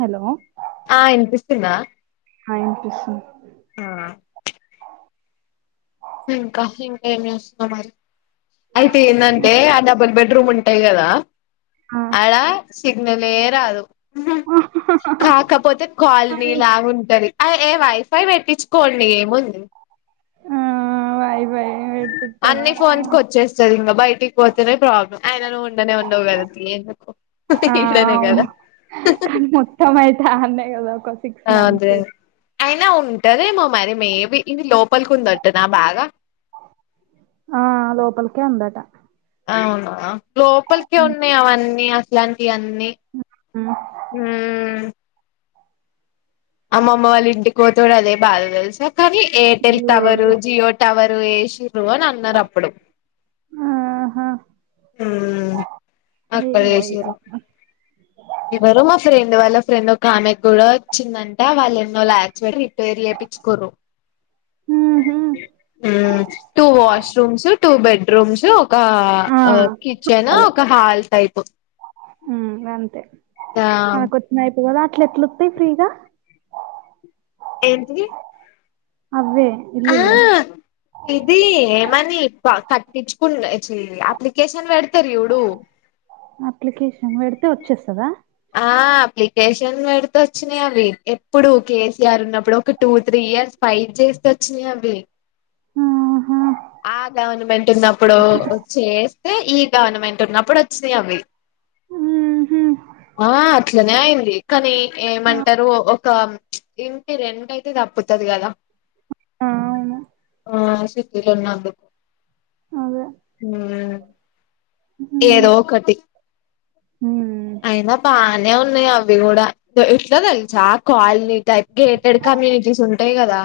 Hello. ఆ వినిపిస్తుందా. ఆమె వినిపిస్తుంది. ఆ. ఇంకా ఇంకా ఏం చేస్తున్నావ్ మరి. అయితే ఏందంటె ఆ డబుల్ బెడ్రూమ్ ఉంటయి కదా ఆ అడ. సిగ్నల్ ఏ రాదు కాకపోతే కాలనీ లాగా ఉంటది. అ ఏ వైఫై పెట్టించుకోండి ఏముంది. వైఫై. అన్ని ఫోన్స్కి వచ్చేస్త. ది బయటికి పోతేనే ప్రాబ్లమ్ ఐనా నువ్వు ఉండనే ఉండవు కదా తియ్యి ఎందుకు. ఆ ఈడనే కదా అవును కానీ మొత్తం అయితే అన్నే కదా ఒక సిక్స్ అదే మంత్స్. అయినా ఉంటదేమో మరి మేబీ ఇది లోపలికి ఉందంటన బాగా. ఆ లోపలికే ఉందాటా. అవునా లోపలికే ఉన్నాయి అవన్నీ అట్లాంటియన్నీ. ఉమ్ ఉమ్ అమ్మమ్మ వాళ్ళ ఇంటికి పోతడు అదే బాధ తెలుసా కానీ ఎయిర్టెల్ టవరు జియో టవరు ఏయ్షన్రూ అని అన్నారు అప్పుడు హా ఉమ్ అక్కడ్ ఇగ ఏసిరు. ఎవరో మా ఫ్రెండ్ వాళ్ళ ఫ్రెండ్ ఒక ఆమెకు కూడా వచ్చిందంటే వాళ్ళ ఎన్నో లాక్స్ పెట్టి రిపేర్ చేయిచ్చుకోరు two washrooms two bedrooms ఒక ఆ కిచెన్ వాళ్ళు. ఒక హాల్ టైప్ ఉమ్ అంతే ఆ మనకు వచ్చిన అయిపోవు కదా అట్ల ఎట్ల వతయి ఫ్రీగా. ఏంటిది? అవ్వే ఆ ఇల్లులు ఇది ఏమని కట్టించుకున్న ఛీ అప్లికేషన్ పెడతారు చూడు అప్లికేషన్ పెడితే వచ్చేస్తదా. ఆ అప్లికేషన్స్ వెడితే వచ్చినాయి అవి ఎప్పుడు కేసీఆర్ ఉన్నప్పుడు ఒక టూ త్రీ ఇయర్స్ ఫైట్ చేస్తే వచ్చినయి అవ్వి ఆహా ఆ గవర్నమెంట్ ఉన్నప్పుడు చేస్తే ఈ గవర్నమెంట్ ఉన్నప్పుడు వచ్చినాయి అవి ఊహూ ఆ అట్లనే అయింది కానీ ఆ! ఏమంటారు ఒక ఇంటి రెంట్ అయితే తప్పుతది కదా అవును. ఆ సిటీల ఉన్నందుకు అదే. ఉమ్ ఏదో ఒకటి ఉమ్ అయినా బాగానే ఉన్నాయి అవి కూడా ఎట్ల తెలుసా ఆ కాలనీ గేటెడ్ కమ్యూనిటీస్ ఉంటాయి కదా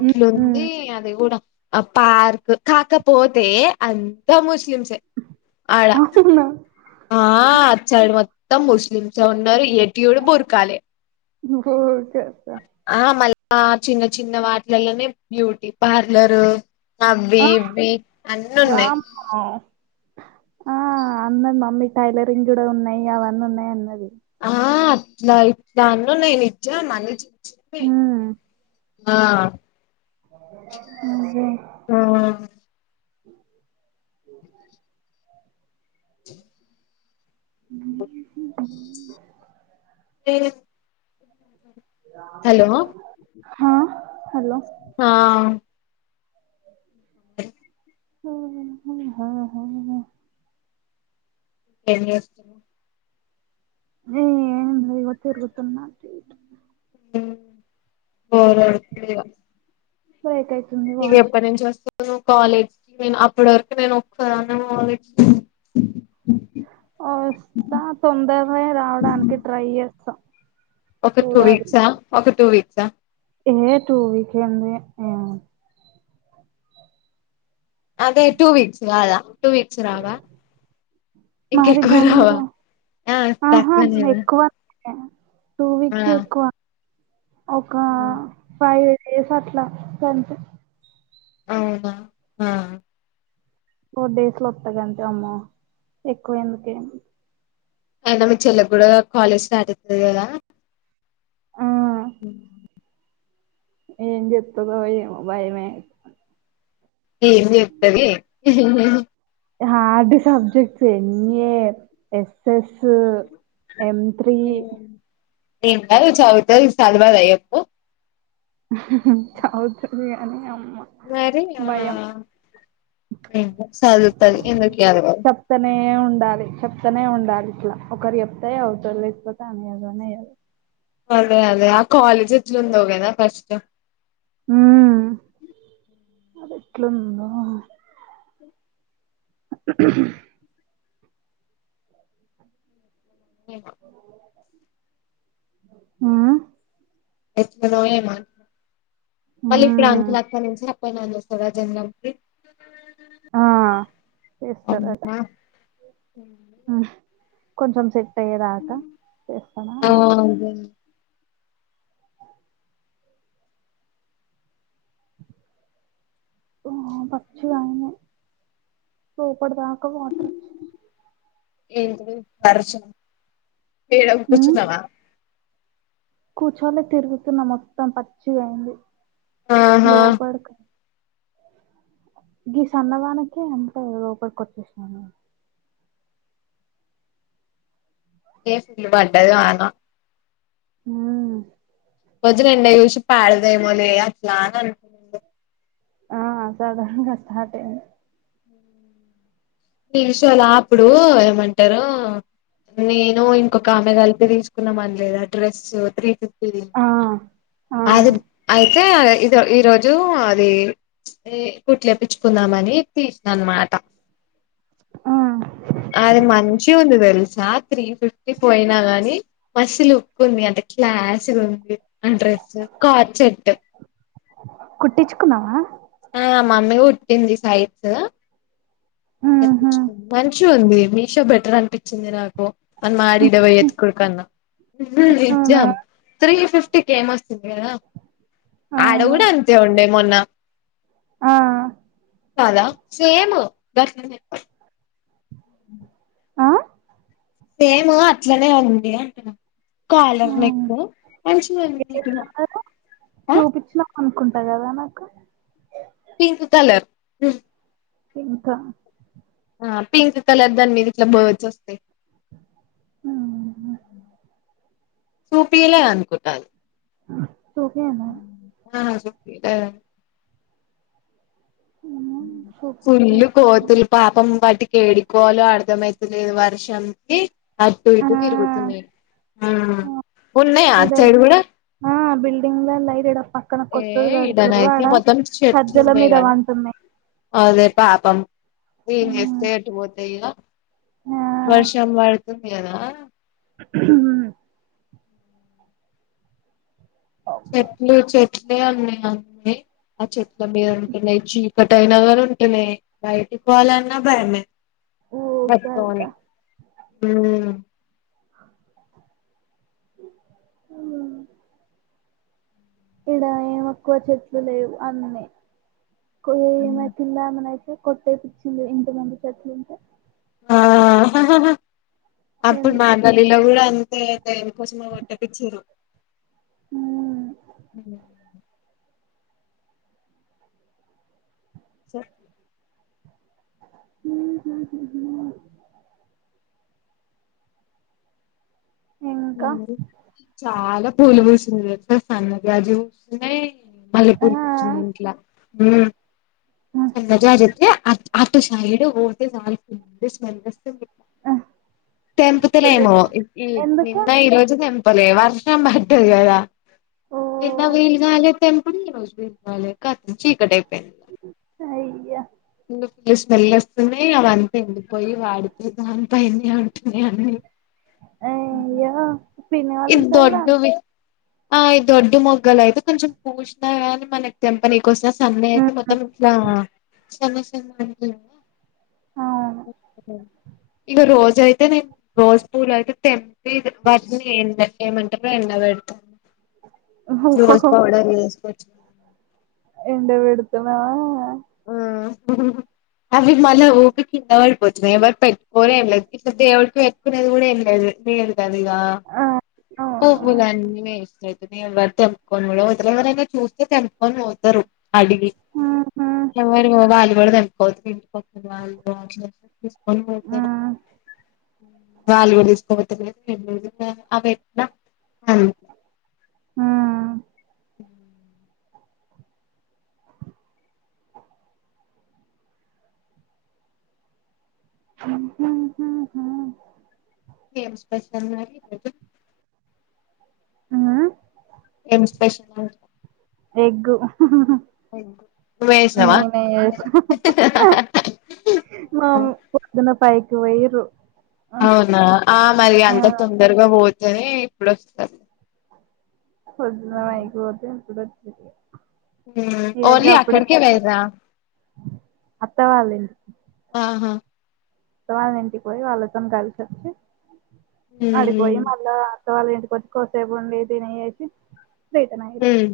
హ్మ్. హ్మ్. అది కూడా ఆ పార్క్ కాకపోతే అంత ముస్లిమ్స్ ఎ అవున ఆ అటు సైడ్ మొత్తం ముస్లిమ్స్ ఉన్నారు ఎటు చూడు బురకాలే. హో కథా ఆ మళ్ళా చిన్న చిన్న వాటిలల్లనే బ్యూటీ పార్లరు అవి ఇవి అన్నీ ఉన్నయి. ఆ వామ్మో! ఆ అన్నది మమ్మీ టైలరింగ్ కూడా ఉన్నాయి అవన్నీ ఉన్నాయి అన్నది. ఆ అట్లా ఇట్లా అన్ని ఉన్నాయి నిజం హ్మ్. ఆ ఉహు ఆ ఓ [inaudible] [inaudible] బ [inaudible] మ్ ఏ హా హలో ఆ [inaudible] ఏం చేస్తునా ఏం లే ఇగో తిరుగుతున్న మ్మ్ బోర్ కోడు బ్రేక్ అయితుంది ఇది వాయిస్. ఎప్పడి నుంచి వస్తే నేను కాలేజ్‌కి పోయిన అప్పటి వరకు నేను ఒక్కదాన్నే పోవాలి వస్తా తొందరనే రావడానికి ట్రై చేస్తా ఒక టూ చూడాలి. వీక్సా ఒక టూ వీక్సా ఏ టూ వీక్స్ ఏంది ఏం అదే టూ వీక్స్ కాదా టూ వీక్స్ రావా మరి ఇంకెక్కువే రావా గన్నరు ఆ ఆహా తక్కువ నేనా ఎక్కువ టూ వీక్స్ ఎక్కువ ఒక ఆ ఫైవ్ డేస్ అట్లా గంతే అవునా ఆ ఫోర్ డేస్లో వత్తా గంతే అమ్మో ఎక్కువ ఎందుకే అయినా మీ చెల్లేకి కూడా కాలేజ్ స్టార్ట్ అయితది కదా ఆ ఉమ్ ఏం చెప్తాదో ఏమో భయమే ఏం చెప్తది hard subjects ఎన్ఏ SS M three ఏ కాదు చదువుతాది సదవదా చెప్పు చదువుతాది కాని అమ్మ మరి ఆ భయం ఏమో సాదువుతాది ఎందుకే అనుమానం ప్తనే ఉండాలి చెప్తనే ఉండాలి ఇట్లా ఒకరు చెప్తే చదువుతాది లేకపోతే ఆమె చదువనే అదే అదే ఆ కాలేజ్ ఎట్లుందో కదా ఫస్ట్ ఉమ్మ్ అది ఎట్లుందో అ ఏమో ఉమ్మ్ ఎట్లానో ఏమో మళ్ళీ ఇప్పుడు ఉమ్ అంకుల్ అక్కడి నుంచి అప్ అండ్ డౌన్ చేస్తారా జనరల్ ఆ అమ్మా మ్మ్ కొంచెం సెట్ అయ్యేదాకా చేస్తానా అవున్రా ఆ పచ్చి గాయమే రేపటిదాకా వాటర్ ఏంటిది వర్షం ఎడ ఉమ్ కూర్చున్నావా కూర్చోలే తిరుగుతున్న మొత్తం పచ్చిగా అయింది ఆహా లోపడికి గి సన్నదానికే అంటే లోపలికి వచ్చేసినానే ఏ ఫుల్ పడ్డది వాన ఉమ్మ్ వజ్ రెండైయ్ చూసి పాడదేమోలే అట్లా అని అనుకున్నా ఆ సడన్గా స్టార్ట్ అయింది మీ షోలో అపుడు ఏమంటారు నేను ఇంకొక ఆమె కలిపి తీసు కున్నాం అనలేదా డ్రెస్ త్రీ ఫిఫ్టీది ఆ ఆ అది అయితే ఇది ఈరోజు అది ఏ కుట్లేయిచ్చుకున్నామని తీసిన అనమాట ఆ అది మంచిగ ఉంది తెలుసా త్రీ ఫిఫ్టీ పోయినా గాని మస్ లుక్ ఉంది అంట క్లాస్గా ఉంది అ డ్రెస్ కాచట్ కుట్టించుకున్నావా ఆ మమ్మీ కుటింది సైడ్ ఉహు మంచి ఉంది మీషో బెటర్ అనిపించింది నాకు మనం ఆడ ఈడ ఓయ్ ఎత్తుకోడం కన్నా అవునా నిజ్జం త్రీ ఫిఫ్టీకి ఎమస్ తే కదా ఆడ అవును కూడా అంతే ఉండే మొన్న ఆ కాద సేమ్ గట్లనే ఆ సేము అట్లనే ఉంది అంటున్నా ఆ. కాలర్ నెక్ మంచిది ఏ అనుకుంటున్న కలరు చూపించినాం అనుకుంటా కదా నాకు పింక్ కలర్ ఇంకా పింక్ కలర్ దండి ఇట్లా బర్డ్స్ వస్తాయి మ్మ్. సూపిలే అనుకుంటా అది సోకే చెప్పదే మ్మ్. చూపించిన ఫుల్లు కోతులు పాపం వాటికి ఏడికోవాలో అర్ధమ్ అయితలేదు వర్షమ్కి అటు ఆ, ఇటు తిరుగుతున్నాయి ఆ ఉన్నాయ ఈడ అట్ సైడ్ కూడా ఆ బిల్డింగ్ లో యిట్డ పక్కన ఏ కొత్తరు కడుతురు ఈడనైతే ఆడ మొత్తం చెట్లు సజ్జల ఉన్నాయి మీద కదా వంటన్నాయి అదే పాపం ఎం ఎస్తే ఎటు పోతాయ్య వర్షం వాడు తుంది కదా ఉమ్ చెట్లు చెట్లే ఉన్నాయి అన్నాయి ఆ చెట్ల మీద ఉంటున్నాయి చీ ఒకటైనా గాని ఉంటన్నయి బయటికి పోవాలి అన్న భయమే ఉ ఊకంతా [unintelligible] ఉమ్ అ ఇడ ఏమక్కువ చెట్లు లేవు అన్న ఏమ కిల్లా ఏమనాతే కొట్టేపిచ్చింది ఇంటి ముందు చెట్లుంటే ఆ అప్పుడు మా ఎందుకో గల్లీలో గుడా అంతె దేని కోసమే కొట్టి పిచ్చిరు స ఉమ్ హు హు ఇంకా చాలా పూలు బూసింది తెలుసా సన్న జాజీ పూస్తున్నాయి ఆ మల్లెపూలు పుచ్చింది ఇంట్లో సన్న జాజి అయితే అటు సైడ్ ఓతే గాల్ స్మెల్ వస్తది తెంపుతాలేము ఎందుకు ఈ రోజు తెంపలే వర్షం పడ్డది కదా ఓ నిన్న వీలుకాలే తెంపుడు ఈ రోజు వీలుకాలే ఖతం చీకటై పెళ్ళా అయ్యా ఫుల్లు స్మెల్ వస్తున్నాయి అవంతా ఎండిపోయి వాడితే దాని పైనే ఉంటున్నాయి అన్నీ ఊహూ అయ్యో పిన్ని వాళ్ళ ఇది ఇంట్లో కూడా దొడ్డువి ఆ ఈ దొడ్డు మొగ్గలు అయితే కొంచెం పూషినాయి కానీ మనకి తెంపనీకు వస్సినా సండే అయితే మొత్తం ఇట్లా సన్న సన్న అంటే కూడా అవును ఇగ రోజు అయితే నేను రోజ్ పూలు అయితే తెంపి వాటిని ఏంలా ఏమంటారు ఎండ పెడతాను రోస్ ఓహో పౌడర్ చేసుకో ఎండ పెడుతున్నా ఊ అవి మళ్ళా ఊకే కింద పడిపోతున్నాయి ఎవరు పెట్కోరు ఏం లే ఇక దేవుడికి పెట్టుకునేది కూడా ఏం లేదు లేదు కదిగా ఆ పువ్వులన్నీ మేస్తాయి ఎవరు తెంపుకొని కూడా పోతారు ఎవరైనా చూస్తే తెంపుకొని పోతారు అడిగి ఎవరివో వాళ్ళు కూడా తెంపుకోవచ్చు [inaudible] తీసుకోని పొతారు అవును వాళ్ళు కూడా తీసుకోపోతారు ఇగ [inaudible] అవేట్ల అవి ఆ హ [inaudible] ము ముహు ముహు ఏం స్పెషల్ మరి [inaudible] రోజు ఆ ఏం స్పెషలు ఎగ్గు నువ్వు వేసినావా నేనే ఏసినా మామ్ పొద్దున ఫైవ్ కి పొయ్యిర్రు అవునా ఆ మరి అంత తొందరగా పోతేనే ఇప్పుడొస్తది పొద్దున ఐదుకు పోతే ఇప్పుడొచ్చిర్రు ఓన్లీ అక్కడికే వెళ్ళరా అత్తవాల్లి ఆహా త్త వాళ్ళ ఇంటికి పోయి వాళ్ళతోని కలిసొచ్చి ఊ పడిపోయి మళ్ళా అత్త వాళ్ళ ఇంటికి వచ్చి కోసేపు ఉండి తినేసి వేతనా ఐతే ఇగ మ్మ్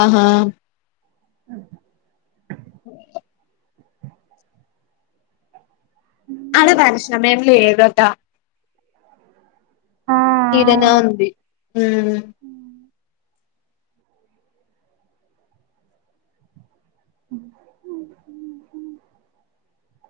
ఆహా [inaudible] ఆల వర్షం ఏం లేదట ఆ ఈడనే అవును ఉంది ఊమ్ అఓ [unintelligible]